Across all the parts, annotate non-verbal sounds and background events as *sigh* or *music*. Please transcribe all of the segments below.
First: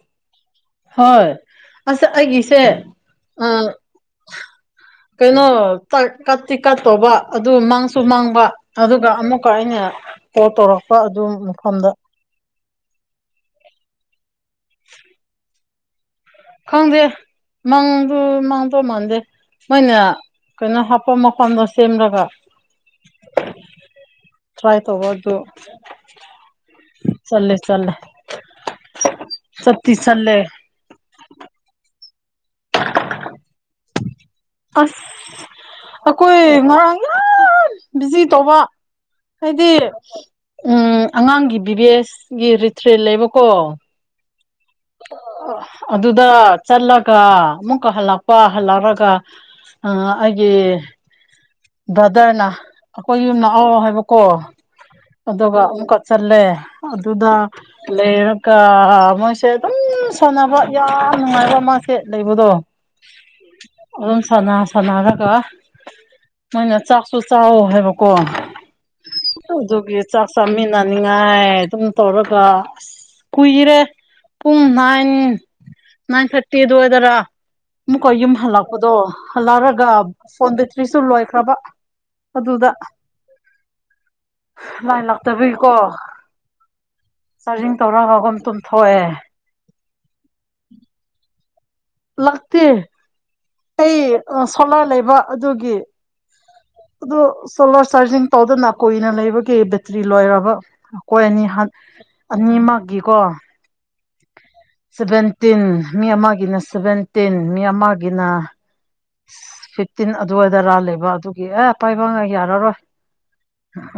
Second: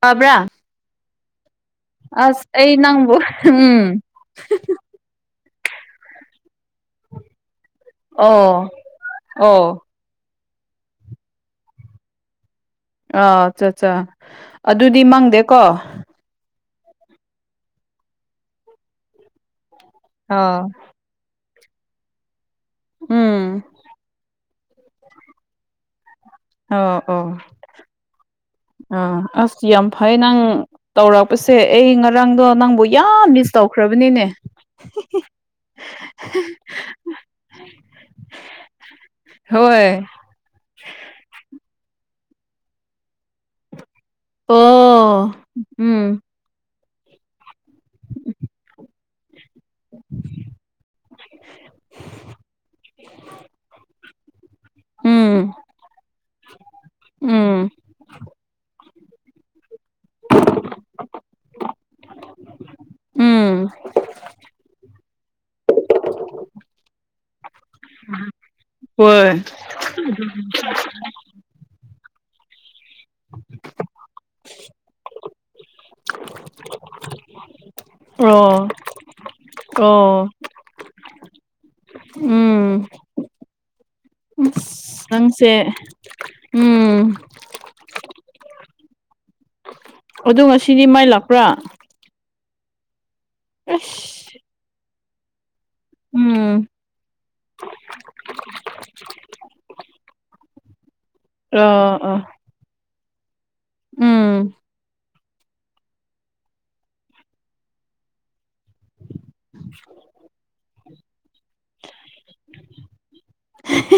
ꯄꯥꯕ꯭ꯔꯥ ꯍꯣꯏ ꯑꯁ ꯑꯩ ꯑꯩꯒꯤꯁꯦ ꯅꯪꯕꯣ ꯑ ꯎꯝ ꯀꯩꯅꯣ ꯀꯠꯇꯤ ꯀꯠꯇꯧꯕ ꯑꯗꯨ ꯃꯥꯡ ꯁꯨꯝ ꯃꯥꯡꯕ ꯑꯣ ꯑꯗꯨꯒ ꯑꯃꯨꯛꯀ ꯑꯣ ꯑꯩꯅ ꯀꯣꯜ ꯇꯧꯔꯛꯄ ꯑꯗꯨ ꯃꯐꯝꯗ ꯑꯥ ꯑꯠꯆꯥ ꯑꯠꯆꯥ ꯑꯗꯨꯗꯤ ꯃꯪꯗꯦꯀꯣ ꯈꯪꯗꯦ ꯃꯪꯗ ꯃꯥꯡꯗꯧ ꯃꯥꯟꯗꯦ ꯃꯣꯏꯅ ꯑ ꯀꯩꯅꯣ ꯍꯥꯄ ꯃꯐꯝꯗꯣ ꯁꯦꯝꯂꯒ ꯎꯝ ꯇ꯭ꯔꯥꯏ ꯇꯧꯕꯗꯨ ꯑꯣ ꯑꯣ ꯆꯂꯦ ꯑ ꯑꯁ ꯑꯝꯐꯥꯏ ꯆꯠꯂꯦ ꯅꯪ ꯇꯧꯔꯛꯄꯁꯦ ꯑꯩ ꯉꯔꯥꯡꯗꯣ ꯅꯪꯕꯨ ꯌꯥꯝ ꯃꯤꯁ ꯇꯧꯈ꯭ꯔꯕꯅꯤꯅꯦ ꯑꯣꯐ ꯑꯩꯈꯣꯏ ꯉꯔꯥꯡ ꯕꯤꯖꯤ ꯇꯧꯕ ꯍꯥꯏꯗꯤ ꯍꯣꯏ ꯎꯝ ꯑꯉꯥꯡꯒꯤ ꯕꯤꯚꯦꯁꯒꯤ ꯔꯤꯇ꯭ꯔꯔꯤ ꯂꯩꯕꯀꯣ ꯑꯣ ꯎꯝ ꯑꯗꯨꯗ ꯆꯠꯂꯒ ꯑꯃꯨꯛꯀ ꯍꯜꯂꯛꯄ ꯍꯜꯂꯛꯑꯒ ꯑꯩꯒꯤ ꯕ꯭ꯔꯗꯔꯅ ꯑꯩꯈꯣꯏ ꯌꯨꯝꯅ ꯑ ꯍꯥꯏꯕꯀꯣ ꯎꯝ ꯑꯗꯨꯒ ꯑꯃꯨꯛꯀ ꯆꯜꯂꯦ ꯑꯗꯨꯗ ꯎꯝ ꯂꯩꯔꯒ ꯃꯣꯏ ꯁꯦ ꯑꯗꯨꯝ ꯁꯥꯟꯅꯕ ꯌꯥꯝ ꯅꯨꯡꯉꯥꯏꯕ ꯃꯥꯁꯦ ꯂꯩꯕꯗꯣ ꯎꯝ ꯑꯗꯨꯝ ꯁꯅꯥ ꯁꯅꯥꯒ ꯀ ꯃꯣꯏꯅ ꯆꯥꯛꯁꯨ ꯆꯥ ꯍꯥꯏꯕꯀꯣ ꯍꯣꯏ ꯑꯗꯨꯒꯤ ꯆꯥꯛ ꯆꯥꯃꯤꯟꯅ ꯆꯅꯤꯡꯉꯥꯏ ꯑꯗꯨꯝ ꯇꯧꯔꯒ ꯑꯁ ꯀꯨꯏꯔꯦ ꯄꯨꯡ ꯅꯥꯏꯟ ꯅꯥꯏꯟ ꯊꯥꯔꯇꯤꯗ ꯑꯣꯏꯗꯔꯥ ꯑꯃꯨꯛꯀꯣ ꯌꯨꯝ ꯑꯣ ꯍꯜꯂꯛꯄꯗꯣ ꯍꯜꯂꯛꯑꯒ ꯑꯣ ꯐꯣꯟꯗꯇ꯭ꯔꯤꯁꯨ ꯂꯣꯏꯈ꯭ꯔꯕ ꯑꯗꯨꯗꯨꯗ ꯎꯝ ꯂꯥꯏ ꯑꯁ ꯅꯪꯁꯦ ꯂꯥꯛꯇꯕꯤꯒꯤꯀꯣ ꯎꯝ ꯆꯥꯔꯖꯤꯡ ꯇꯧꯔꯒꯒꯝ ꯇꯨꯝꯊꯣꯛꯑꯦ ꯑꯗꯣ ꯉꯁꯤꯗꯤ ꯃꯥꯏ ꯂꯥꯛꯄ꯭ꯔꯥ ꯂꯥꯛꯇꯦ ꯑꯩ ꯑꯁ ꯁꯣꯂꯥꯏ ꯂꯩꯕ ꯑꯗꯨꯒꯤ ꯎꯝ ꯑꯗꯨ ꯁꯣꯂꯥꯔ ꯆꯥꯔꯖꯤꯡ ꯇꯧꯗꯅ ꯀꯨꯏꯅ ꯂꯩꯕꯒꯤ ꯕꯦꯇ꯭ꯔꯤ ꯂꯣꯏꯔꯕ ꯀꯣꯏ ꯑꯅꯤ ꯑ ꯑ ꯑꯅꯤꯃꯛꯀꯤꯀꯣ ꯎꯝ ꯁꯚꯦꯟꯇꯤꯟ ꯃꯤ ꯑꯃꯒꯤꯅ ꯁꯚꯦꯟꯇꯤꯟ ꯃꯤ ꯑꯃꯒꯤꯅ ꯐꯤꯞꯇꯤꯟ ꯑꯗꯨꯋꯥꯏꯗ ꯔꯥꯜꯂꯦꯕ ꯑꯗꯨꯒꯤ ꯑꯦ ꯄꯥꯏꯕꯉ ꯌꯥꯔꯔꯣꯏ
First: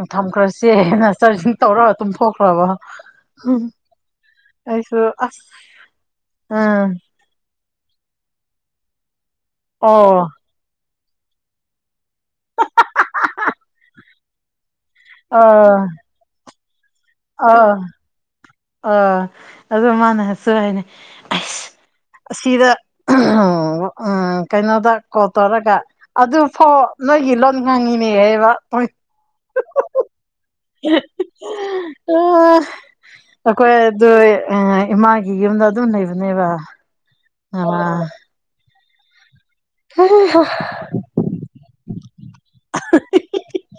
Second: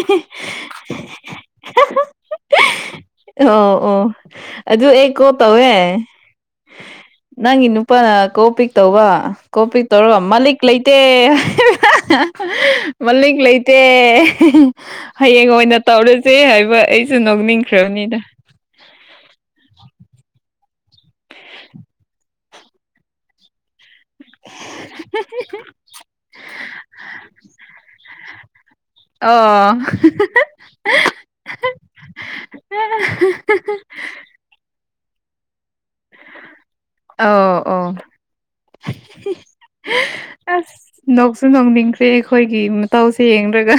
ꯎ ꯊꯝꯈ꯭ꯔꯁꯦ ꯅꯔꯁꯔꯤꯁꯤꯡ ꯇꯧꯔꯒ ꯑꯗꯨꯝ ꯊꯣꯛꯈ꯭ꯔꯕ ꯑꯣ ꯑꯣ ꯑꯗꯨ ꯑꯩꯁꯨ ꯑꯩ ꯀꯣ ꯑꯁ ꯇꯧꯋꯦ ꯎꯝ ꯅꯪꯒꯤ ꯅꯨꯄꯥꯅ ꯀꯣ ꯄꯛ ꯇꯧꯕ ꯀꯣ ꯄꯤꯛ ꯇꯧ ꯑꯣ ꯃꯥꯂꯤꯛ ꯂꯩꯇꯦ ꯃꯂꯤꯛ ꯂꯩꯇꯦ ꯍꯌꯦꯡ ꯑꯣꯏꯅ ꯑꯥ ꯇꯧꯔꯨꯁꯦ ꯍꯥꯏꯕ ꯑꯩꯁꯨ ꯅꯣꯛꯅꯤꯡꯈ꯭ꯔꯕꯅꯤꯗ ꯑ ꯑꯗꯨ ꯃꯥꯅꯁꯨ ꯍꯥꯏꯅꯦ ꯑꯁ ꯑꯁꯤꯗ ꯎ ꯀꯩꯅꯣꯗ ꯀꯣ ꯇꯧꯔꯒ ꯑꯗꯨꯐꯣ ꯅꯣꯏꯒꯤ ꯂꯣꯟ ꯉꯥꯡꯉꯤꯅꯦ ꯍꯥꯏꯕ ꯑꯣ ꯑꯥ ꯑꯩꯈꯣꯏ ꯑꯗꯨ ꯏꯃꯥꯒꯤ ꯌꯨꯝꯗ ꯑꯗꯨꯝ ꯂꯩꯕꯅꯦꯕ ꯑ ꯑꯣ ꯑꯥ ꯍ ꯍ ꯅꯣꯡꯁꯨ ꯅꯣꯡ ꯆꯦ ꯑꯩꯈꯣꯏꯒꯤ ꯃꯇꯧꯁꯦ ꯌꯦꯡꯔꯒ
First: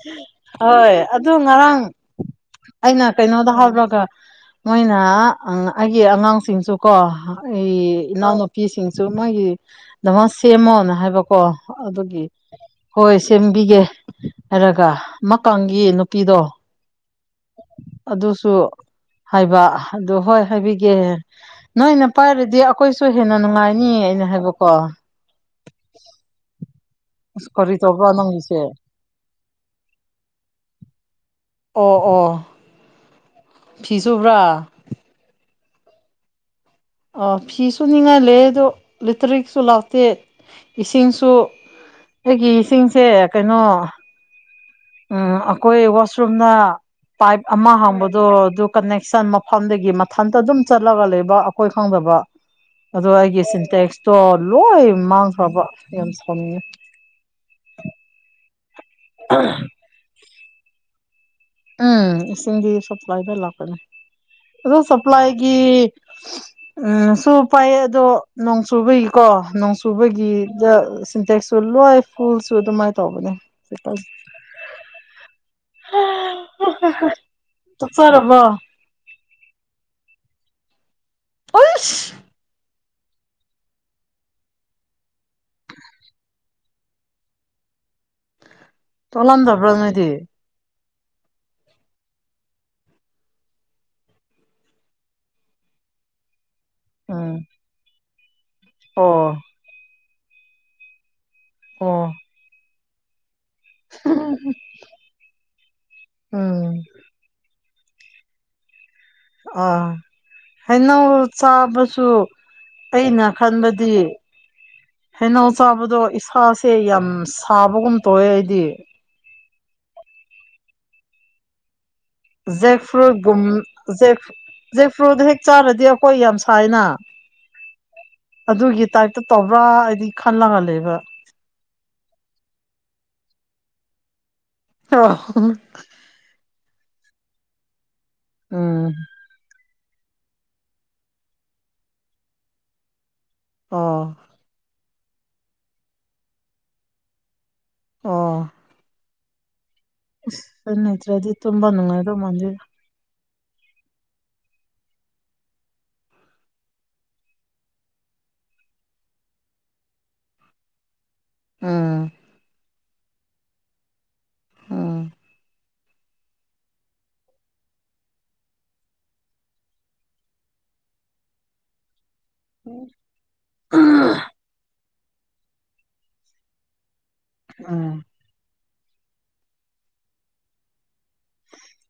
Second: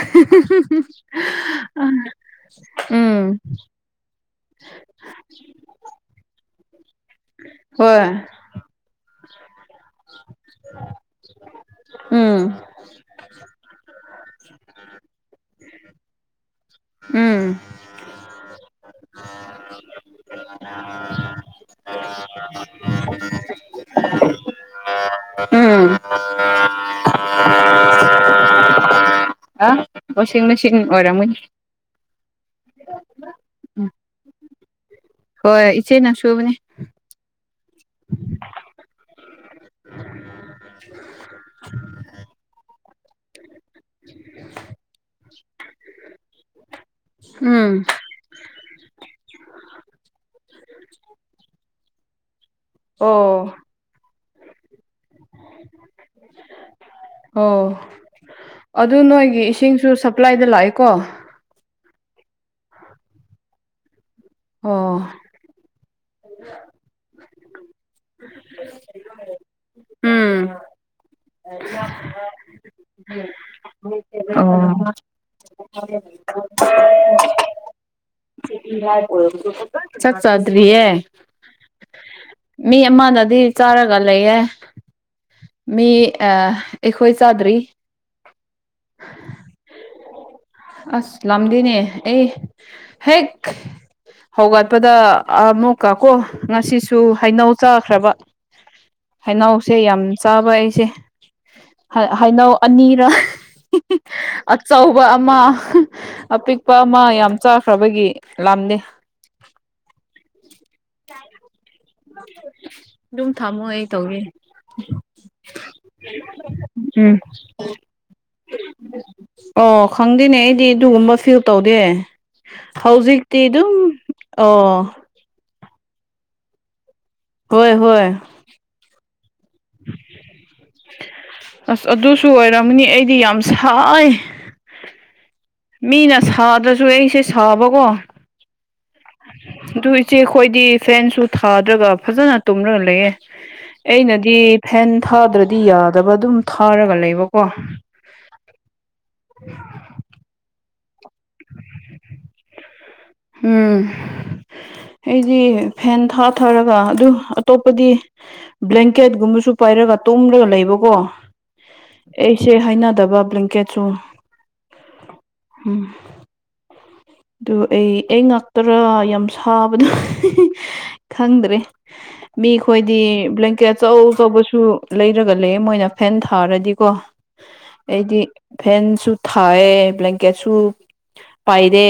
ꯍꯣꯏ ꯑꯗꯨ ꯉꯔꯥꯡ ꯎꯝ ꯑꯗꯨꯒ ꯃꯣꯏꯅ ꯑꯩꯒꯤ ꯑꯉꯥꯡꯁꯤꯡꯁꯨ ꯀꯣ ꯑꯩ ꯍꯣꯏ ꯏꯅꯥꯎꯅꯄꯤ ꯅꯨꯄꯤꯁꯤꯡꯁꯨ ꯃꯣꯏꯒꯤꯗꯃꯛ ꯁꯦꯝꯃꯣꯅ ꯍꯥꯏꯕꯀꯣ ꯑꯗꯨꯒꯤ ꯎꯝ ꯍꯣꯏ ꯁꯦꯝꯕꯤꯒꯦ ꯍꯥꯏꯔꯒ ꯑꯃꯀꯒꯤ ꯅꯨꯄꯤꯗꯣ ꯎꯝ ꯑꯗꯨꯁꯨ ꯍꯥꯏꯕ ꯑꯣ ꯍꯣꯏ ꯍꯥꯏꯕꯤꯒꯦ ꯅꯣꯏꯅ ꯄꯥꯏꯔꯗꯤ ꯑꯩꯈꯣꯏꯁꯨ ꯍꯦꯟꯅ ꯅꯨꯡꯉꯥꯏꯅꯤ ꯑꯩꯅ ꯍꯥꯏꯕꯀꯣ ꯎꯝ ꯀꯔꯤ ꯇꯧꯕ ꯅꯪꯒꯤꯁꯦ ꯑ ꯋꯥꯁꯤꯡ ꯃꯦꯆꯤꯟ ꯑꯣꯏꯔꯝꯃꯅꯤ ꯑꯣ ꯑꯣ ꯐꯤꯁꯨꯕ꯭ꯔꯥ ꯍꯣꯏ ꯏꯆꯦ ꯅꯪꯁꯨꯨꯕꯅꯦ ꯐꯤꯁꯨ ꯅꯤꯡꯉꯥꯏ ꯂꯩꯦ ꯑꯗꯣ ꯂꯤꯇꯔꯤꯛꯁꯨ ꯂꯥꯎꯇꯦ ꯏꯁꯤꯡꯁꯨ ꯑꯩꯒꯤ ꯏꯁꯤꯡꯁꯦ ꯀꯩꯅꯣ *unintelligible* ꯝ ꯑꯩꯈꯣꯏ ꯋꯥꯁꯔꯨꯝꯅ ꯄꯥꯏꯞ ꯎꯝ ꯑꯃ ꯍꯥꯡꯕ ꯑꯗꯣ ꯑꯗꯨ ꯀꯟꯅꯦꯛꯁꯟ ꯃꯐꯝꯗꯒꯤ ꯃꯊꯟꯇ ꯑꯗꯨꯝ ꯆꯠꯂꯒ ꯂꯩꯕ ꯑꯩꯈꯣꯏ ꯈꯪꯗꯕ ꯑꯗꯣ ꯑꯩꯒꯤ ꯑꯣ ꯁꯤꯟꯇꯦꯛꯁꯇꯣ ꯂꯣꯏ ꯃꯥꯡꯈ꯭ꯔꯕ ꯌꯥꯝ ꯁꯨꯝꯉ ꯑꯣ ꯑꯗꯨ ꯅꯣꯏꯒꯤ ꯏꯁꯤꯡꯁꯨ ꯁꯄ꯭ꯂꯥꯏꯗ ꯂꯥꯛꯑꯦꯀꯣ ꯎꯝ ꯏꯁꯤꯡꯒꯤ ꯁꯄ꯭ꯂꯥꯏ ꯂ ꯂꯥꯛꯄꯅꯤ ꯑ ꯑꯣ ꯁꯄ꯭ꯂꯥꯏꯒꯤ ꯎꯝ ꯁꯨ ꯄꯥꯏꯌꯦ ꯑꯗꯣ ꯅꯣꯡꯁꯨꯨꯕꯒꯤꯀꯣ ꯎꯝ ꯅꯣꯡꯁꯨꯨꯕꯒꯤꯗ ꯁꯤꯟꯇꯦꯛꯁꯨ ꯂꯣꯏ ꯐꯨꯜꯁꯨ ꯑꯗꯨꯃꯥꯏꯅ ꯇꯧꯕꯅꯦ ꯑꯣ ꯑ ꯆꯔꯕ ꯆꯠ ꯆꯗꯔꯤꯌꯦ ꯎꯏꯁ ꯃꯤ ꯑꯃꯅꯗꯤ ꯆꯥꯔꯒ ꯂꯩꯌꯦꯦ ꯃꯤ ꯑ ꯑꯩꯈꯣꯏ ꯆꯥꯗ꯭ꯔꯤ ꯇꯂꯝ ꯊꯕ꯭ꯔꯥ ꯅꯣꯏꯗꯤ ꯑꯁ ꯂꯝꯒꯅꯦ ꯑꯦ ꯍꯦꯛ ꯍꯧꯒꯠꯄꯗ ꯑꯃꯨꯛꯀꯀꯣ ꯉꯁꯤꯁꯨ ꯎꯝ ꯍꯩꯅꯎ ꯆꯥꯈ꯭ꯔꯕ ꯑꯣ ꯍꯩꯅꯎꯁꯦ ꯌꯥꯝ ꯆꯥꯕ ꯑꯩꯁꯦ ꯑꯣ ꯍꯥꯏꯩꯅꯧ ꯑꯅꯤꯔ ꯑꯆꯧꯕ ꯑꯃ ꯑꯄꯤꯛꯄ ꯎꯝ ꯑꯃ ꯌꯥꯝ ꯆꯥꯈ꯭ꯔꯕꯒꯤ ꯂꯝꯅꯦ ꯑ ꯍꯩꯅꯧ ꯆꯥꯕꯁꯨ ꯑꯩꯅ ꯑꯗꯨꯝ ꯊꯝꯃꯣ ꯑꯩ ꯈꯟꯕꯗꯤ ꯇꯧꯒꯦ ꯍꯩꯅꯥꯎ ꯆꯥꯕꯗꯣ ꯏꯁꯥꯁꯦ ꯌꯥꯝ ꯎꯝ ꯁꯥꯕꯒꯨꯝ ꯇꯧꯋꯦ ꯑꯩꯗꯤ ꯑꯣ ꯈꯪꯗꯦꯅꯦ ꯑꯩꯗꯤ ꯑꯗꯨꯒꯨꯝꯕ ꯐꯤꯜ ꯇꯧꯗꯦ ꯖꯦꯛ ꯍꯧꯖꯤꯛꯇꯤ ꯑꯗꯨꯝ ꯐ꯭ꯔꯨꯠꯨꯝꯖꯦꯛ ꯑꯣ ꯖꯦꯛ ꯐ꯭ꯔꯨꯗꯣ ꯍꯦꯛ ꯆꯥꯔꯗꯤ ꯑꯩꯈꯣꯏ ꯌꯥꯝ ꯁꯥꯏꯅ ꯍꯣꯏ ꯍꯣꯏ ꯑꯗꯨꯒꯤ ꯇꯥꯏꯞꯇ ꯇꯧꯕ꯭ꯔꯥ ꯍꯥꯏꯗꯤ ꯈꯜꯂꯒ ꯂꯩꯕ꯫ ꯑꯁ ꯑꯗꯨꯁꯨ ꯑꯣꯏꯔꯝꯅꯤ ꯑꯩꯗꯤ ꯌꯥꯝ ꯁꯥꯏ꯫ *unintelligible* ꯃꯤꯅ ꯁꯥꯗ꯭ꯔꯁꯨ ꯑꯩꯁꯦ ꯁꯥꯕꯀꯣ ꯎꯝ ꯑꯗꯨ ꯏꯆꯦ ꯑꯩꯈꯣꯏꯗꯤ ꯐꯦꯟꯁꯨ ꯊꯥꯗ꯭ꯔꯒ ꯐꯖꯅ ꯇꯨꯝꯔꯒ ꯂꯩꯌꯦ꯫ ꯑꯣ ꯑꯩꯅꯗꯤ ꯐꯦꯟ ꯊꯥꯗ꯭ꯔꯗꯤ ꯌꯥꯗꯕ ꯑꯗꯨꯝ ꯊꯥꯔꯒ ꯂꯩꯕꯀꯣ꯫ ꯑꯣ ꯑꯁ ꯑꯗꯨꯅꯥꯠꯠꯔꯗꯤ ꯇꯨꯝꯕꯥ꫰ꯅꯨꯡꯉꯥꯏꯗ ꯃꯅꯗꯦꯗꯥ꯫ ꯎꯝ ꯑꯩꯗꯤ ꯐꯦꯟ ꯊꯥꯊꯔꯒ ꯑꯗꯨ ꯑꯇꯣꯞꯄꯗꯤ ꯕ꯭ꯂꯦꯡꯀꯦꯠꯀꯨꯝꯕꯁꯨ ꯄꯥꯏꯔꯒ ꯇꯣꯝꯂꯒ ꯂꯩꯕꯀꯣ ꯎꯝ ꯑꯩꯁꯦ ꯍꯥꯏꯅꯗꯕ ꯕ꯭ꯂꯦꯡꯀꯦꯠꯁꯨ ꯎꯝ ꯎꯝ ꯑꯗꯨ ꯑꯩ ꯑꯩ ꯉꯥꯛꯇꯔꯥ ꯌꯥꯝ ꯁꯥꯕꯗꯣ ꯈꯪꯗ꯭ꯔꯦ꯫ ꯃꯤ ꯈꯈꯣꯏꯗꯤ ꯕ꯭ꯂꯦꯡꯀꯦꯠ ꯑꯧ ꯑꯧꯕꯁꯨ ꯂꯩꯔꯒ ꯂꯩ ꯃꯣꯏꯅ ꯐꯦꯟ ꯊꯥꯔꯗꯤꯀꯣ ꯎꯝ ꯑꯩꯗꯤ ꯐꯦꯟꯁꯨ ꯊꯥꯏꯑ ꯕ꯭ꯂꯦꯡꯀꯦꯠꯁꯨ ꯄꯥꯏꯔꯦ꯫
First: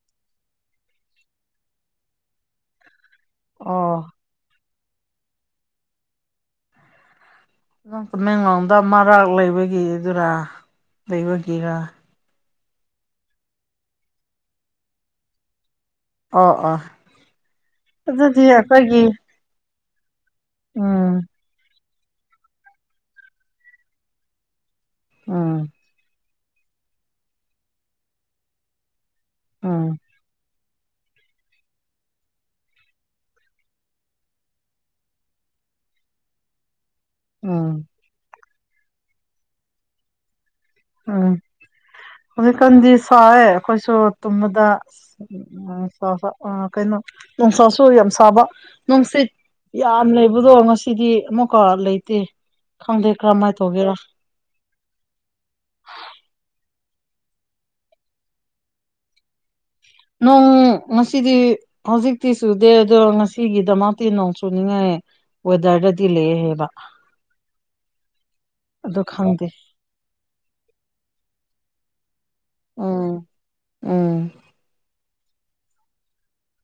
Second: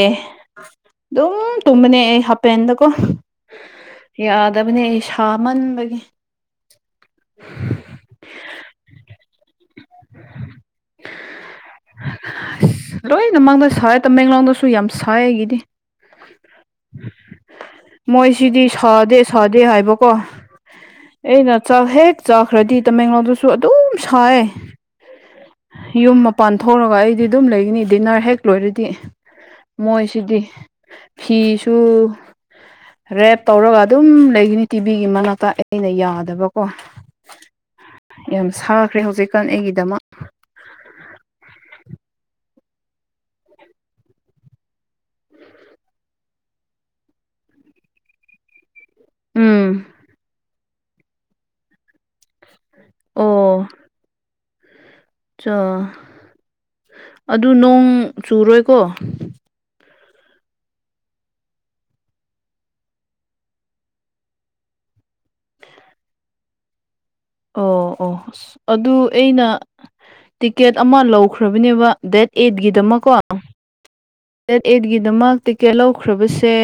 ꯑꯗꯨꯝ ꯇꯨꯝꯕꯅꯦ ꯑꯩ ꯍꯥꯄꯦꯟꯗꯀꯣ ꯑꯣ ꯌꯥꯗꯕꯅꯦ ꯁꯥꯃꯟꯕꯒꯤ꯫ ꯇꯃꯦꯡꯂꯥꯡꯗ ꯃꯔꯥꯛ ꯂꯩꯕꯒꯤꯗꯨꯔ ꯂꯩꯕꯒꯤꯔ ꯂꯣꯏꯅ ꯃꯥꯡꯗ ꯁꯔꯦ ꯇꯃꯦꯡꯂꯣꯡꯗꯁꯨ ꯌꯥꯝ ꯁꯥꯏ ꯑꯩꯒꯤꯗꯤ ꯑꯣ ꯑꯣ ꯑꯗꯨꯗꯤ ꯃꯣꯏꯁꯤꯗꯤ ꯑꯩꯈꯣꯏꯒꯤ ꯁꯗꯦ꯫ ꯁꯗꯤ ꯍꯥꯏꯕ ꯀꯣ ꯎꯝ ꯑꯦ ꯅ ꯆꯥꯛ ꯍꯦꯛ ꯆꯥꯈ꯭ꯔꯗꯤ ꯇꯃꯦꯡꯂꯣꯡꯗꯁꯨ ꯑꯗꯨꯝ ꯁꯥꯏꯌꯦ꯫ ꯎꯝ ꯌꯨꯝ ꯃꯄꯥꯟ ꯊꯣꯛꯂꯒ ꯑꯩꯗꯤ ꯑꯗꯨꯝ ꯂꯩꯒꯅꯤ ꯗꯤꯟꯅꯔ ꯍꯦꯛ ꯂꯣꯏꯔꯗꯤ꯫ ꯎꯝ ꯃꯣꯏꯁꯤꯗꯤ ꯐꯤꯁꯨ ꯔꯦꯞ ꯇꯧꯔꯒ ꯑꯗꯨꯝ ꯂꯩꯒꯅꯤ ꯇꯤꯚꯤꯒꯤ ꯃꯅꯥꯛꯇ ꯑꯩꯅ ꯌꯥꯗꯕꯀꯣ ꯎꯝ ꯌꯥꯝ ꯁꯥꯈ꯭ꯔꯦ ꯍꯧꯖꯤꯛꯀꯥꯟ ꯑꯩꯒꯤꯗꯃꯛ ꯎꯝ ꯍꯧꯖꯤꯛꯀꯥꯟꯗꯤ ꯁꯔꯦ ꯑꯩꯈꯣꯏꯁꯨ ꯇꯨꯝꯕꯗ ꯎꯝ ꯎ ꯑ ꯀꯩꯅꯣ ꯅꯨꯡꯁꯥꯁꯨ ꯌꯥꯝ ꯁꯥꯕ ꯅꯨꯡꯁꯤꯠ ꯎꯝ ꯌꯥꯝ ꯂꯩꯕꯗꯣ ꯉꯁꯤꯗꯤ ꯑꯃꯨꯛꯀ ꯂꯩꯇꯦ꯫ ꯈꯪꯗꯦ ꯀ꯭ꯔꯝꯃꯥꯏ ꯑꯣ ꯇꯒꯦꯔꯣ ꯑꯗꯨ ꯅꯣꯡ ꯆꯨꯔꯣꯏꯀꯣ ꯅꯣꯡ ꯉꯁꯤꯗꯤ ꯍꯧꯖꯤꯛꯇꯤ ꯆꯨꯗꯦ ꯑꯗꯣ ꯉꯁꯤꯒꯤꯗꯃꯛꯇꯤ ꯅꯣꯡ ꯆꯨꯅꯤꯡꯉꯥꯏ ꯑꯣꯗꯔꯗꯗꯤ ꯂꯩꯍꯦꯕ ꯑꯣ ꯑꯣ ꯑꯁ ꯑꯗꯨ ꯑꯩꯅ ꯇꯤꯀꯦꯠ ꯑꯃ ꯂꯧꯈ꯭ꯔꯕꯅꯦꯕ ꯗꯦꯠ ꯑꯩꯠꯀꯤꯗꯃꯀꯣ ꯎꯝ ꯎꯝ ꯗꯦꯠ ꯑꯩꯠꯀꯤꯗꯃꯛ ꯇꯤꯀꯦꯠ ꯂꯧꯈ꯭ꯔꯕꯁꯦ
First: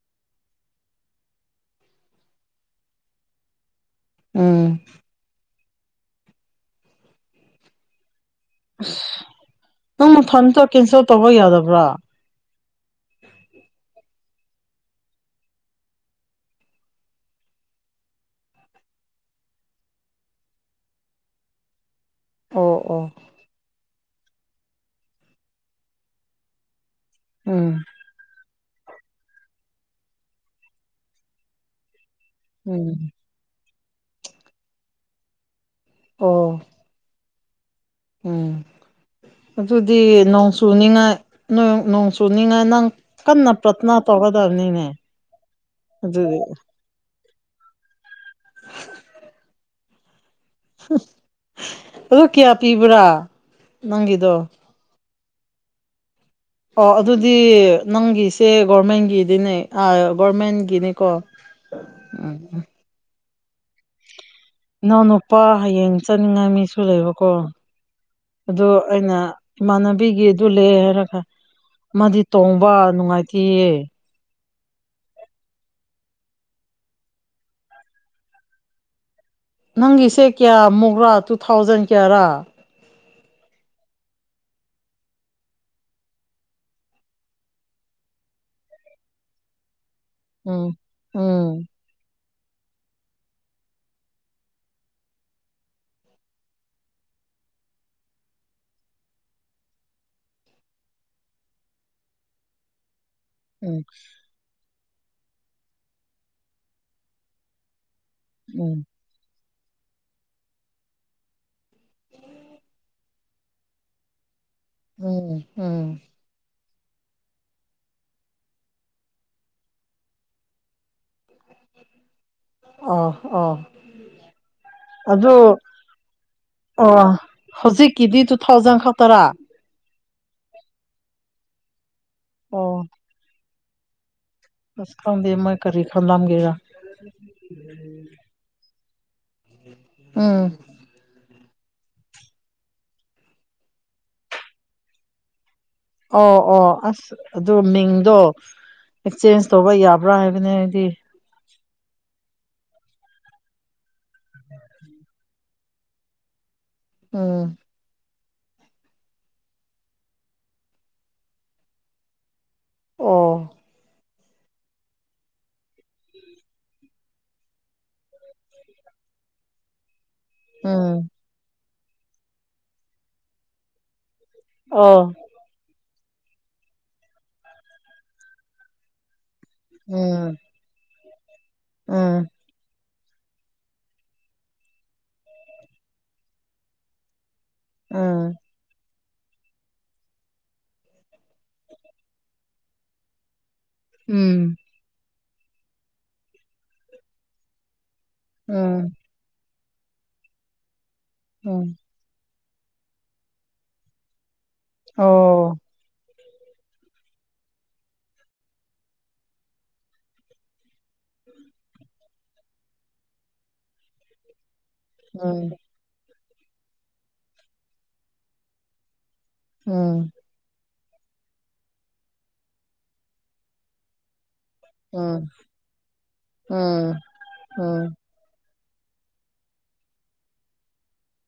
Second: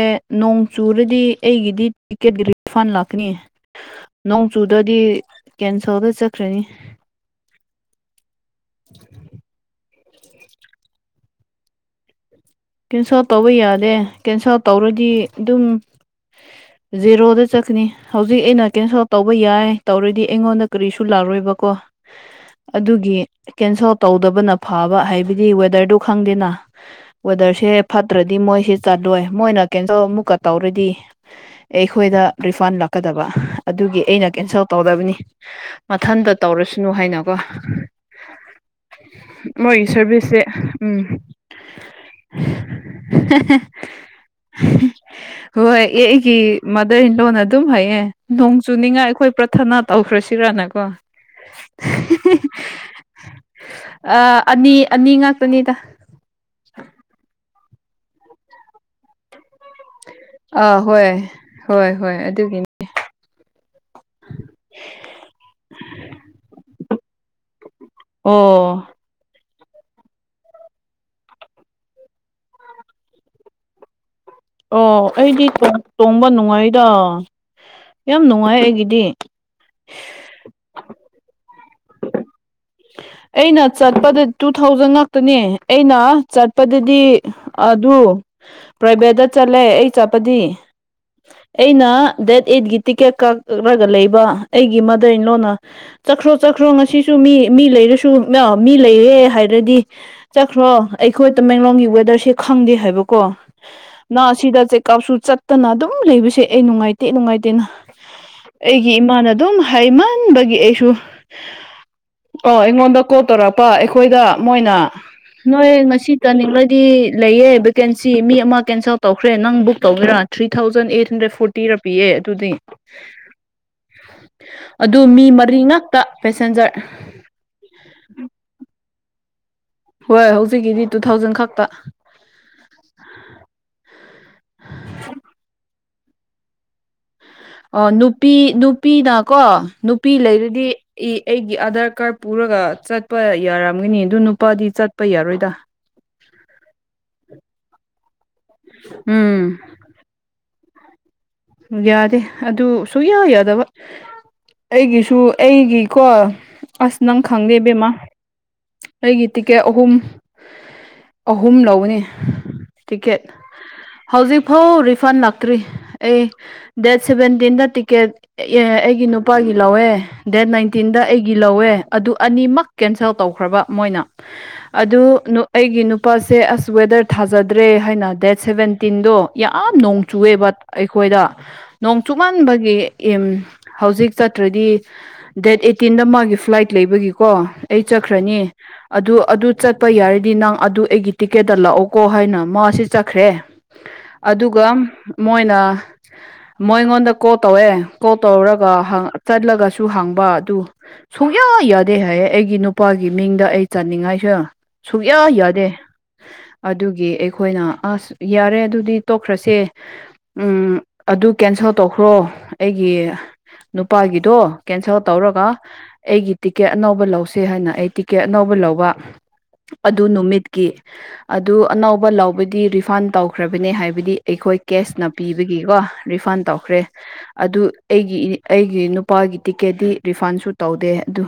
ꯅꯣꯡ ꯆꯨꯔꯗꯤ ꯑꯩꯒꯤꯗꯤ ꯇꯤꯀꯦꯠ ꯔꯤꯐꯥꯟ ꯂꯥꯛꯀꯅꯤ꯫ *inaudible* ꯅꯣꯡꯆꯨꯗꯗꯤ ꯀꯦꯟꯁꯦꯜꯗ ꯆꯠꯈ꯭ꯔꯅꯤ꯫ ꯑꯁ ꯅꯪ ꯅꯊꯟꯇ ꯀꯦꯟꯁꯦꯜ ꯇꯧꯕ ꯌꯥꯗꯕ꯭ꯔꯥ ꯀꯦꯟꯁꯦꯜ ꯇꯧꯕ ꯌꯥꯗꯦ ꯀꯦꯟꯁꯦꯜ ꯇꯧꯔꯗꯤ ꯑꯗꯨꯝ *inaudible* ꯖꯦꯔꯣꯗ ꯆꯠꯀꯅꯤ ꯍꯧꯖꯤꯛ ꯑꯩꯅ ꯀꯦꯟꯁꯦꯜ ꯇꯧꯕ ꯌꯥꯏ ꯇꯧꯔꯗꯤ ꯑꯩꯉꯣꯟꯗ ꯀꯔꯤꯁꯨ ꯂꯥꯛꯔꯣꯏꯕꯀꯣ ꯑꯣ ꯑꯣ ꯑꯗꯨꯒꯤ ꯀꯦꯟꯁꯦꯜ ꯇꯧꯗꯕꯅ ꯐꯕ ꯍꯥꯏꯕꯗꯤ ꯋꯦꯗꯔꯗꯨ ꯈꯪꯗꯦꯅ ꯋꯦꯗꯔꯁꯦ ꯎꯝ ꯐꯠꯇ꯭ꯔꯗꯤ ꯃꯣꯏꯁꯤ ꯆꯠꯂꯣꯏ ꯃꯣꯏꯅ ꯀꯦꯟꯁꯦꯜ ꯑꯃꯨꯛꯀ ꯇꯧꯔꯗꯤ ꯑꯩꯈꯣꯏꯗ ꯔꯤꯐꯟ ꯎꯝ ꯂꯥꯛꯀꯗꯕ ꯑꯗꯨꯒꯤ ꯑꯩꯅ ꯀꯦꯟꯁꯦꯜ ꯇꯧꯗꯕꯅꯤ ꯃꯊꯟꯇ ꯑꯣ ꯇꯧꯔꯁꯅꯨ ꯍꯥꯏꯅ ꯀꯣ ꯎꯝ ꯑꯗꯨꯗꯤ ꯁꯔꯚꯤꯁꯁꯦ ꯅꯣꯡ ꯎꯝ ꯆꯨꯅꯤꯉꯥꯏ ꯅꯣꯏ ꯅꯣꯡ ꯇꯨꯅꯤꯡꯉꯥꯏ ꯅꯪ ꯀꯟꯅ ꯄ꯭ꯔꯊꯅ ꯇꯧꯒꯗꯕꯅꯤꯅꯦ ꯍꯣꯏ ꯌꯦ ꯑꯩ ꯒꯤ ꯑꯗꯨꯗꯤ ꯃꯗꯔ ꯏꯟ ꯂꯣꯅ ꯑꯗꯨꯝ ꯍꯥꯏꯌꯦ ꯅꯣꯡ ꯆꯨꯅꯤꯡꯉꯥꯏ ꯑꯩꯈꯣꯏ ꯄ꯭ꯔꯊꯅꯥ ꯇꯧꯈ꯭ꯔꯁꯤꯔꯅ ꯀꯣ ꯑꯗꯨ ꯀꯌꯥ ꯄꯤꯕ꯭ꯔꯥ ꯑ ꯅꯪꯒꯤꯗꯣ ꯑꯅꯤ ꯑꯅꯤ ꯉꯥꯛ ꯇꯨꯅꯤꯗ ꯑꯣ ꯑꯗꯨꯗꯤ ꯅꯪꯒꯤꯁꯦ ꯒꯣꯔꯃꯦꯟꯒꯤꯗꯤꯅꯦ ꯑꯥ ꯑꯥ ꯒꯣꯔꯃꯦꯟꯒꯤꯅꯤꯀꯣ ꯎꯝ ꯎꯝ ꯑꯦ ꯏꯅꯥꯎ ꯅꯨꯄꯥ ꯍꯌꯦꯡ ꯆꯠꯅꯤꯡꯉꯥꯏ ꯃꯤꯁꯨ ꯂꯩꯕꯀꯣ ꯑꯗꯨ ꯑꯣ ꯑꯩꯅ ꯏꯃꯥꯟꯅꯕꯤꯒꯤ ꯑꯗꯨ ꯂꯩ ꯍꯥꯏꯔꯒ ꯃꯥꯗꯤ ꯇꯣꯡꯕ ꯅꯨꯡꯉꯥꯏꯇꯦꯌꯦ ꯑꯣ ꯑꯩꯗꯤ ꯇꯣꯡ ꯇꯣꯡꯕ ꯅꯨꯡꯉꯥꯏꯗ ꯌꯥꯝ ꯅꯨꯡꯉꯥꯏ ꯑꯩꯒꯤꯗꯤ ꯅꯪꯒꯤꯁꯦ ꯀꯌꯥꯃꯨꯛꯔꯥ ꯇꯨ ꯊꯥꯎꯖꯟ ꯀꯌꯥꯔꯥ ꯑꯩꯅ ꯆꯠꯄꯗ ꯇꯨ ꯊꯥꯎꯖꯟ ꯉꯥꯛꯇꯅꯦ ꯑꯩꯅ ꯆꯠꯄꯗꯗꯤ ꯑꯗꯨ ꯄ꯭ꯔꯥꯏꯚꯦꯠꯇ ꯆꯠꯂꯦ ꯑꯩ ꯆꯠꯄꯗꯤ ꯎꯝ ꯎꯝ ꯑꯩꯅ ꯗꯦꯠ ꯑꯩꯠꯀꯤ ꯇꯤꯀꯦꯠ ꯀꯛꯔꯒ ꯂꯩꯕ ꯑꯩꯒꯤ ꯃꯗꯔ ꯏꯟꯂꯣꯅ ꯆꯈ꯭ꯔꯨꯠ ꯆꯠꯈ꯭ꯔꯣ ꯉꯁꯤꯁꯨ ꯃꯤ ꯃꯤ ꯂꯩꯔꯁꯨ ꯅ ꯃꯤ ꯂꯩꯔꯦ ꯍꯥꯏꯔꯗꯤ ꯆꯠꯈ꯭ꯔꯣ ꯑꯩꯈꯣꯏ ꯇꯃꯦꯡꯂꯣꯡꯒꯤ ꯋꯦꯗꯔꯁꯦ ꯈꯪꯗꯦ ꯍꯥꯏꯕꯀꯣ ꯎꯝ ꯅ ꯁꯤꯗ ꯆꯦꯛꯀꯥꯞꯁꯨ ꯆꯠꯇꯅ ꯑꯗꯨꯝ ꯂꯩꯕꯁꯦ ꯑꯩ ꯅꯨꯡꯉꯥꯏꯇꯦ ꯅꯨꯡꯉꯥꯏꯇꯦꯅ ꯎꯝ ꯑꯩꯒꯤ ꯏꯃꯥꯅ ꯑꯗꯨꯝ ꯍꯥꯏꯃꯟꯕꯒꯤ ꯑꯩꯁꯨ ꯑꯣ ꯑꯩꯉꯣꯟꯗ ꯀꯣꯜ ꯇꯧꯔꯛꯄ ꯑꯩꯈꯣꯏꯗ ꯃꯣꯏꯅ ꯎꯝ ꯅꯣꯏ ꯎꯝ ꯉꯁꯤ ꯆꯅꯤꯡꯂꯗꯤ ꯂꯩꯌꯦ ꯕꯦꯀꯦꯟꯁꯤ ꯃꯤ ꯑꯃ ꯀꯦꯟꯁꯦꯜ ꯇꯧꯈ꯭ꯔꯦ ꯅꯪ ꯕꯨꯛ ꯇꯧꯒꯦꯔꯥ three thousand eight hundred forty ꯄꯤꯌꯦ ꯑꯗꯨꯗꯤ ꯑꯣ ꯑꯣ ꯑꯗꯨ ꯃꯤ ꯃꯔꯤ ꯉꯥꯛꯇ ꯄꯦꯁꯦꯟꯖꯔ ꯑꯣ ꯍꯧꯖꯤꯛꯀꯤꯗꯤ ꯇꯨ ꯊꯥꯎꯖꯟ ꯈꯛꯇꯔꯥ ꯍꯣꯏ ꯍꯧꯖꯤꯛꯀꯤꯗꯤ ꯇꯨ ꯊꯥꯎꯖꯟ ꯈꯛꯇ ꯑꯣ ꯑꯁ ꯈꯪꯗꯦ ꯃꯣꯏ ꯀꯔꯤ ꯈꯟꯂꯝꯒꯦꯔ ꯑꯣ ꯅꯨꯄꯤ ꯅꯨꯄꯤꯅ ꯀꯣ ꯅꯨꯄꯤ ꯎꯝ ꯂꯩꯔꯗꯤ ꯑꯦ ꯑꯩꯒꯤ ꯑꯥꯙꯔ ꯀꯥꯔꯗ ꯄꯨꯔꯒ ꯆꯠꯄ ꯌꯥꯔꯝꯒꯅꯤ ꯑꯗꯨ ꯅꯨꯄꯥꯗꯤ ꯆꯠꯄ ꯌꯥꯔꯣꯏꯗ ꯑꯣ ꯑꯣ ꯑꯁ ꯑꯗꯨ ꯃꯤꯡꯗꯣ ꯑꯦꯛꯆꯦꯟꯖ ꯎꯝ ꯇꯧꯕ ꯌꯥꯕ꯭ꯔꯥ ꯍꯥꯏꯕꯅꯤ ꯍꯥꯏꯗꯤ ꯌꯥꯗꯦ ꯑꯗꯨ ꯁꯨꯛꯌꯥ ꯌꯥꯗꯕ ꯑꯩꯒꯤꯁꯨ ꯑꯩꯒꯤ ꯀꯣ ꯑꯁ ꯅꯪ ꯎꯝ ꯈꯪꯗꯦꯏꯕꯦꯝꯃ ꯑꯩꯒꯤ ꯇꯤꯛꯀꯦꯠ ꯑꯍꯨꯝ ꯑꯍꯨꯝ ꯂꯧꯒꯅꯤ ꯇꯤꯛꯀꯦꯠ ꯑꯣ ꯍꯧꯖꯤꯛꯐꯥꯎ ꯔꯤꯐꯟ ꯂꯥꯛꯇ꯭ꯔꯤ ꯑꯩ ꯗꯦꯠ ꯁꯦꯚꯦꯟꯇꯤꯟꯗ ꯇꯤꯀꯦꯠ ꯏꯑꯦ ꯑꯩꯒꯤ ꯅꯨꯄꯥꯒꯤ ꯂꯧꯋꯦ ꯗꯦꯠ ꯅꯥꯏꯟꯇꯤꯟꯗ ꯎꯝ ꯑꯩꯒꯤ ꯂꯧꯋꯦ ꯑꯗꯨ ꯑꯅꯤꯃꯛ ꯀꯦꯟꯁꯦꯜ ꯇꯧꯈ꯭ꯔꯕ ꯃꯣꯏꯅ ꯑꯗꯨ ꯑꯣ ꯅꯨ ꯑꯩꯒꯤ ꯅꯨꯄꯥꯁꯦ ꯑꯁ ꯋꯦꯗꯔ ꯊꯥꯖꯗ꯭ꯔꯦ ꯍꯥꯏꯅ ꯗꯦꯠ ꯁꯚꯦꯟ ꯇꯤꯟꯗꯣ ꯌꯥꯝ ꯅꯣꯡ ꯎꯝ ꯆꯨꯑꯦꯕ ꯑꯩꯈꯣꯏꯗ ꯅꯣꯡ ꯎꯝ ꯆꯨꯃꯟꯕꯒꯤ ꯑꯦꯝ ꯍꯧꯖꯤꯛ ꯆꯠꯇ꯭ꯔꯗꯤ ꯗꯦꯠ ꯑꯦꯠꯇꯤꯟꯗ ꯃꯥꯒꯤ ꯐ꯭ꯂꯥꯏꯠ ꯂꯩꯕꯒꯤ ꯀꯣ ꯑꯩ ꯎꯝ ꯆꯠꯈ꯭ꯔꯅꯤ ꯑꯗꯨ ꯑꯗꯨ ꯆꯠꯄ ꯌꯥꯔꯗꯤ ꯅꯪ ꯑꯗꯨ ꯑꯩꯒꯤ ꯇꯤꯛꯀꯦꯠꯇ ꯂꯥꯛꯎꯀꯣ ꯍꯥꯏꯅ ꯃꯥꯁꯤ ꯆꯠꯈ꯭ꯔꯦ ꯎꯝ ꯑꯗꯨꯒ ꯃꯣꯏꯅ ꯃꯣꯏꯉꯣꯟꯗ ꯀꯣꯜ ꯇꯧꯋꯦ ꯀꯣꯜ ꯇꯧꯔꯒ ꯎꯝ ꯍꯪꯉ ꯆꯠꯂꯒꯁꯨ ꯇꯨ ꯍꯪꯕ ꯑꯗꯨ ꯁꯨꯡꯌꯥ ꯎꯝ ꯌꯥꯗꯦ ꯍꯥꯏꯌꯦ ꯑꯩꯒꯤ ꯅꯨꯄꯥꯒꯤ ꯃꯤꯡꯗ ꯑꯩ ꯆꯥꯅꯤꯡꯉꯥꯏꯁꯦ ꯁꯨꯛꯌꯥ ꯑꯣ ꯌꯥꯗꯦ ꯑꯗꯨꯒꯤ ꯑꯩꯈꯣꯏꯅ ꯑꯁ ꯌꯥꯔꯦ ꯑꯗꯨꯗꯤ ꯇꯣꯛꯈ꯭ꯔꯁꯦ ꯎꯝ ꯑꯗꯨ ꯀꯦꯟꯁꯦꯜ ꯇꯧꯈ꯭ꯔꯣ ꯑꯩꯒꯤ ꯅꯨꯄꯥꯒꯤꯗꯣ ꯀꯦꯟꯁꯦꯜ ꯇꯧꯔꯒ ꯎꯝ ꯑꯩꯒꯤ ꯇꯤꯛꯀꯦꯠ ꯑꯅꯧꯕ ꯂꯧꯁꯦ ꯍꯥꯏꯅ ꯑꯩ ꯇꯤꯛꯀꯦꯠ ꯑꯅꯧꯕ ꯂꯧꯕ ꯑꯗꯨ ꯎꯝ ꯅꯨꯃꯤꯠ ꯀꯤ ꯑꯗꯨ ꯑꯅꯧꯕ ꯂꯧꯕꯗꯤ ꯔꯤꯐꯟ ꯇꯧꯈ꯭ꯔꯕꯅꯦ ꯍꯥꯏꯕꯗꯤ ꯑꯩꯈꯣꯏ ꯀꯦꯁꯅ ꯎꯝ ꯄꯤꯕꯒꯤꯀꯣ ꯔꯤꯐꯟ ꯇꯧꯈ꯭ꯔꯦ ꯎꯝ ꯑꯗꯨ ꯑꯩꯒꯤ ꯑꯩꯒꯤ ꯅꯨꯄꯥꯒꯤ ꯇꯤꯛꯀꯦꯠꯗꯤ ꯔꯤꯐꯟꯁꯨ ꯇꯧꯗꯦ ꯑꯗꯨ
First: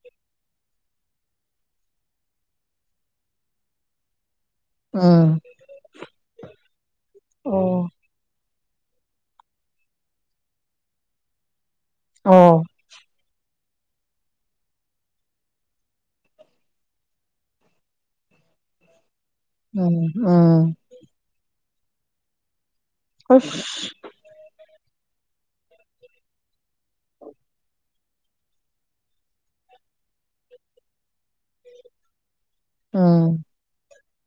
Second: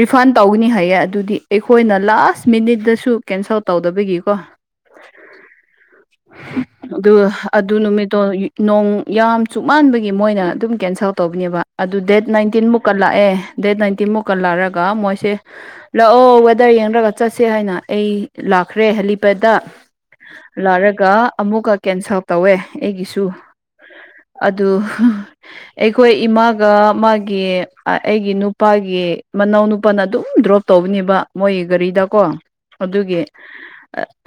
ꯔꯤꯐꯟ ꯇꯧꯒꯅꯤ ꯍꯥꯏꯌꯦ ꯑꯗꯨꯗꯤ ꯑꯩꯈꯣꯏꯅ ꯂꯥꯁ ꯃꯤꯅꯤꯠꯇꯁꯨ ꯀꯦꯟꯁꯦꯜ ꯇꯧꯗꯕꯒꯤꯀꯣ ꯎꯝ ꯑ ꯑꯗꯨ ꯑꯣ ꯅꯨꯃꯤꯠꯇꯣ ꯅꯣꯡ ꯌꯥꯝ ꯆꯨꯞ ꯃꯟꯥꯟꯕꯒꯤ ꯃꯣꯏꯅ ꯑꯗꯨꯝ ꯀꯦꯟꯁꯦꯜ ꯇꯧꯕꯅꯦꯕ ꯑꯗꯨ ꯗꯦꯠ ꯑꯣ ꯅꯥꯏꯟꯇꯤꯟ ꯃꯨꯛꯀ ꯂꯥꯛꯑꯦ ꯗꯦꯠ ꯅꯥꯏꯟꯇꯤꯟ ꯃꯨꯛꯀ ꯂꯥꯛꯑꯒ ꯃꯣꯏꯁꯦ ꯂꯥꯛꯑꯣ ꯋꯦꯗꯔ ꯌꯦꯡꯔꯒ ꯆꯠꯁꯦ ꯍꯥꯏꯅ ꯑꯩ ꯂꯥꯛꯈ꯭ꯔꯦ ꯍ ꯄꯦꯗ ꯎꯝ ꯎꯝ ꯂꯥꯔꯒ ꯑꯃꯨꯛꯀ ꯀꯦꯟꯁꯦꯜ ꯇꯧꯋꯦ ꯑꯩꯒꯤꯁꯨ ꯑꯣ ꯑꯗꯨ ꯑꯩꯈꯣꯏ ꯏꯃꯥꯒ ꯃꯥꯒꯤ ꯑꯩꯒꯤ ꯅꯨꯄꯥꯒꯤ ꯃꯅꯥꯎ ꯅꯨꯄꯥꯅ ꯑꯗꯨꯝ ꯗ꯭ꯔꯣꯞ ꯇꯧꯕꯅꯦꯕ ꯃꯣꯏ ꯒꯥꯔꯤꯗꯀꯣ ꯑꯗꯨꯒꯤ ꯎꯝ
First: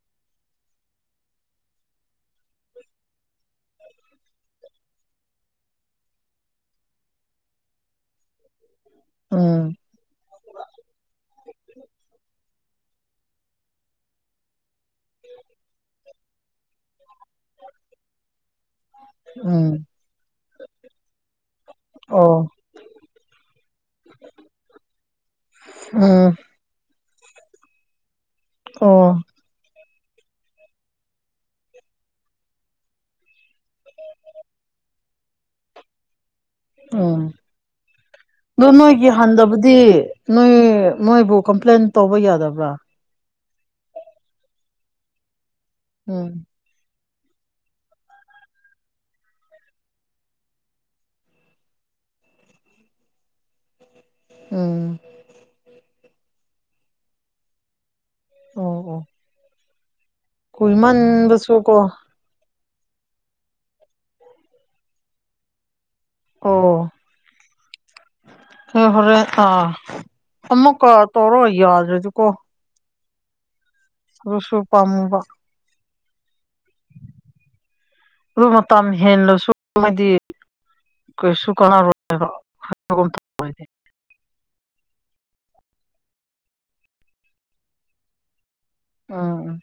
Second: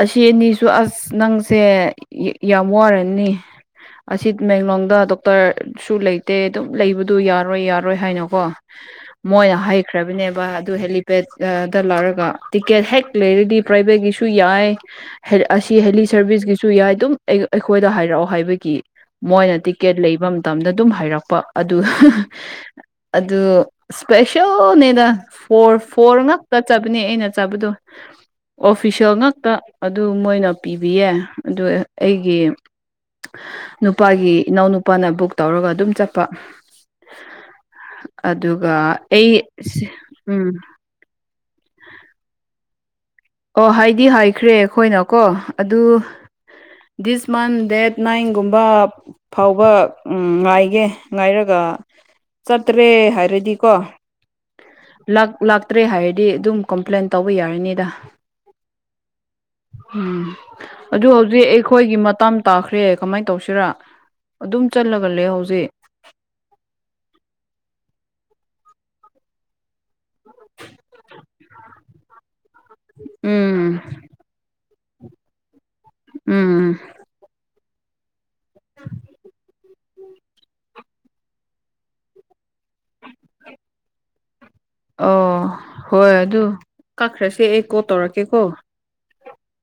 ꯑꯁꯤ ꯑꯅꯤꯁꯨ ꯑꯁ ꯅꯪꯁꯦ ꯌꯥꯎ ꯔꯅꯤ ꯑꯁꯤꯃꯦꯡꯂꯣꯡꯗ ꯗꯣꯛꯇꯔꯁꯨ ꯂꯩꯇꯦ ꯑꯗꯨꯝ ꯂꯩꯕꯗꯨ ꯌꯥꯔꯣꯏ ꯌꯥꯔꯣꯏ ꯍꯥꯏꯅꯀꯣ ꯃꯣꯏꯅ ꯎꯝ ꯍꯩꯈ꯭ꯔꯕꯅꯦꯕ ꯑꯗꯨ ꯍꯦꯂꯤꯄꯦꯗꯗ ꯂꯧꯔꯒ ꯇꯤꯛꯀꯦꯠ ꯍꯦꯛ ꯂꯩꯔꯗꯤ ꯄ꯭ꯔꯥꯏꯚꯦꯠꯀꯤꯁꯨ ꯌꯥꯏ ꯑꯁꯤ ꯍꯦꯜꯂꯤ ꯁꯥꯔꯚꯤꯁꯀꯤꯁꯨ ꯌꯥꯏ ꯑꯗꯨꯝ ꯑꯩꯈꯣꯏꯗ ꯍꯥꯏꯔꯛꯑꯣ ꯍꯥꯏꯕꯒꯤ ꯃꯣꯏꯅ ꯎꯝ ꯇꯤꯛꯀꯦꯠ ꯂꯩꯕ ꯃꯇꯝꯗ ꯑꯗꯨꯝ ꯍꯥꯏꯩꯔꯛꯄ ꯑꯗꯨ ꯑꯣ ꯑꯗꯨ ꯏꯁꯄꯦꯁꯦꯜꯅꯦꯅ ꯐꯣꯔ ꯐꯣꯔ ꯎꯝ ꯉ ꯆꯠꯆꯕꯅꯦ ꯑꯩꯅ ꯆꯥꯕꯗꯣ ꯑꯣꯐꯤꯁꯦꯜ ꯑꯣ ꯉꯥꯛꯇ ꯑꯗꯨ ꯃꯣꯏꯅ ꯄꯤꯕꯤꯌꯦ ꯑꯗꯨ ꯑꯩꯒꯤ ꯅꯨꯄꯥꯒꯤ ꯏꯅꯥꯎ ꯅꯨꯄꯥꯅ ꯕꯨꯛ ꯇꯧꯔꯒ ꯑꯗꯨꯝ ꯆꯠꯄ ꯑꯣ ꯑꯣ ꯑꯗꯨꯒ ꯅꯣꯏꯒꯤ ꯑꯩ ꯍꯟꯊꯕꯨꯗꯤ ꯎꯝ ꯅꯣꯏ ꯅꯣꯏꯕꯨ ꯀꯝꯄ꯭ꯂꯦꯟ ꯇꯧꯕ ꯌꯥꯗꯕ꯭ꯔꯥ ꯑꯣ ꯍꯥꯏꯗꯤ ꯍꯥꯏꯈ꯭ꯔꯦ ꯑꯩꯈꯣꯏꯅ ꯀꯣ ꯑꯗꯨ ꯎꯝ ꯗꯤꯁ ꯃꯟ ꯗꯦꯠ ꯅꯥꯏꯟꯒꯨꯝꯕ ꯐꯥꯎꯕ ꯎꯝ ꯉꯥꯏꯒꯦ ꯉꯥꯏꯔꯒ ꯆꯠꯇ꯭ꯔꯦ ꯍꯥꯏꯔꯗꯤꯀꯣ ꯎꯝ ꯂꯥꯛꯇ꯭ꯔꯦ ꯍꯥꯏꯔꯗꯤ ꯑꯗꯨꯝ ꯀꯝꯄ꯭ꯂꯦꯟ ꯇꯧꯕ ꯌꯥꯔꯅꯤꯗ ꯑꯣ ꯑꯣ ꯎꯝ ꯑꯗꯨ ꯍꯧꯖꯤꯛ ꯀꯨꯏꯃꯟꯕꯁꯨꯀꯣ ꯑꯩꯈꯣꯏꯒꯤ ꯃꯇꯝ ꯇꯥꯈ꯭ꯔꯦ ꯀꯃꯥꯏꯅ ꯇꯧꯁꯤꯔ ꯑꯗꯨꯝ ꯆꯠꯂꯒ ꯂꯩ ꯍꯧꯖꯤꯛ ꯑꯣ ꯍ ꯍꯣꯔꯦ ꯑꯥ ꯑꯃꯃꯀ ꯆꯔꯣ ꯌꯥꯗꯔꯦꯗꯨꯀꯣ ꯎꯝ ꯔꯨꯁꯨ ꯄꯝꯃꯕ ꯎꯝ ꯑꯗꯨ ꯃꯇꯝ ꯍꯦꯜꯂꯁꯨ ꯍꯥꯏꯗꯤ ꯀꯩꯁꯨ ꯀꯥꯟꯅꯔꯣꯏꯕ ꯑꯣ ꯍꯣꯏ ꯑꯗꯨ ꯀꯥꯈ꯭ꯔꯁꯦ ꯑꯩ ꯀꯣꯜ ꯇꯧꯔꯛꯀꯦꯀꯣ ꯑꯣ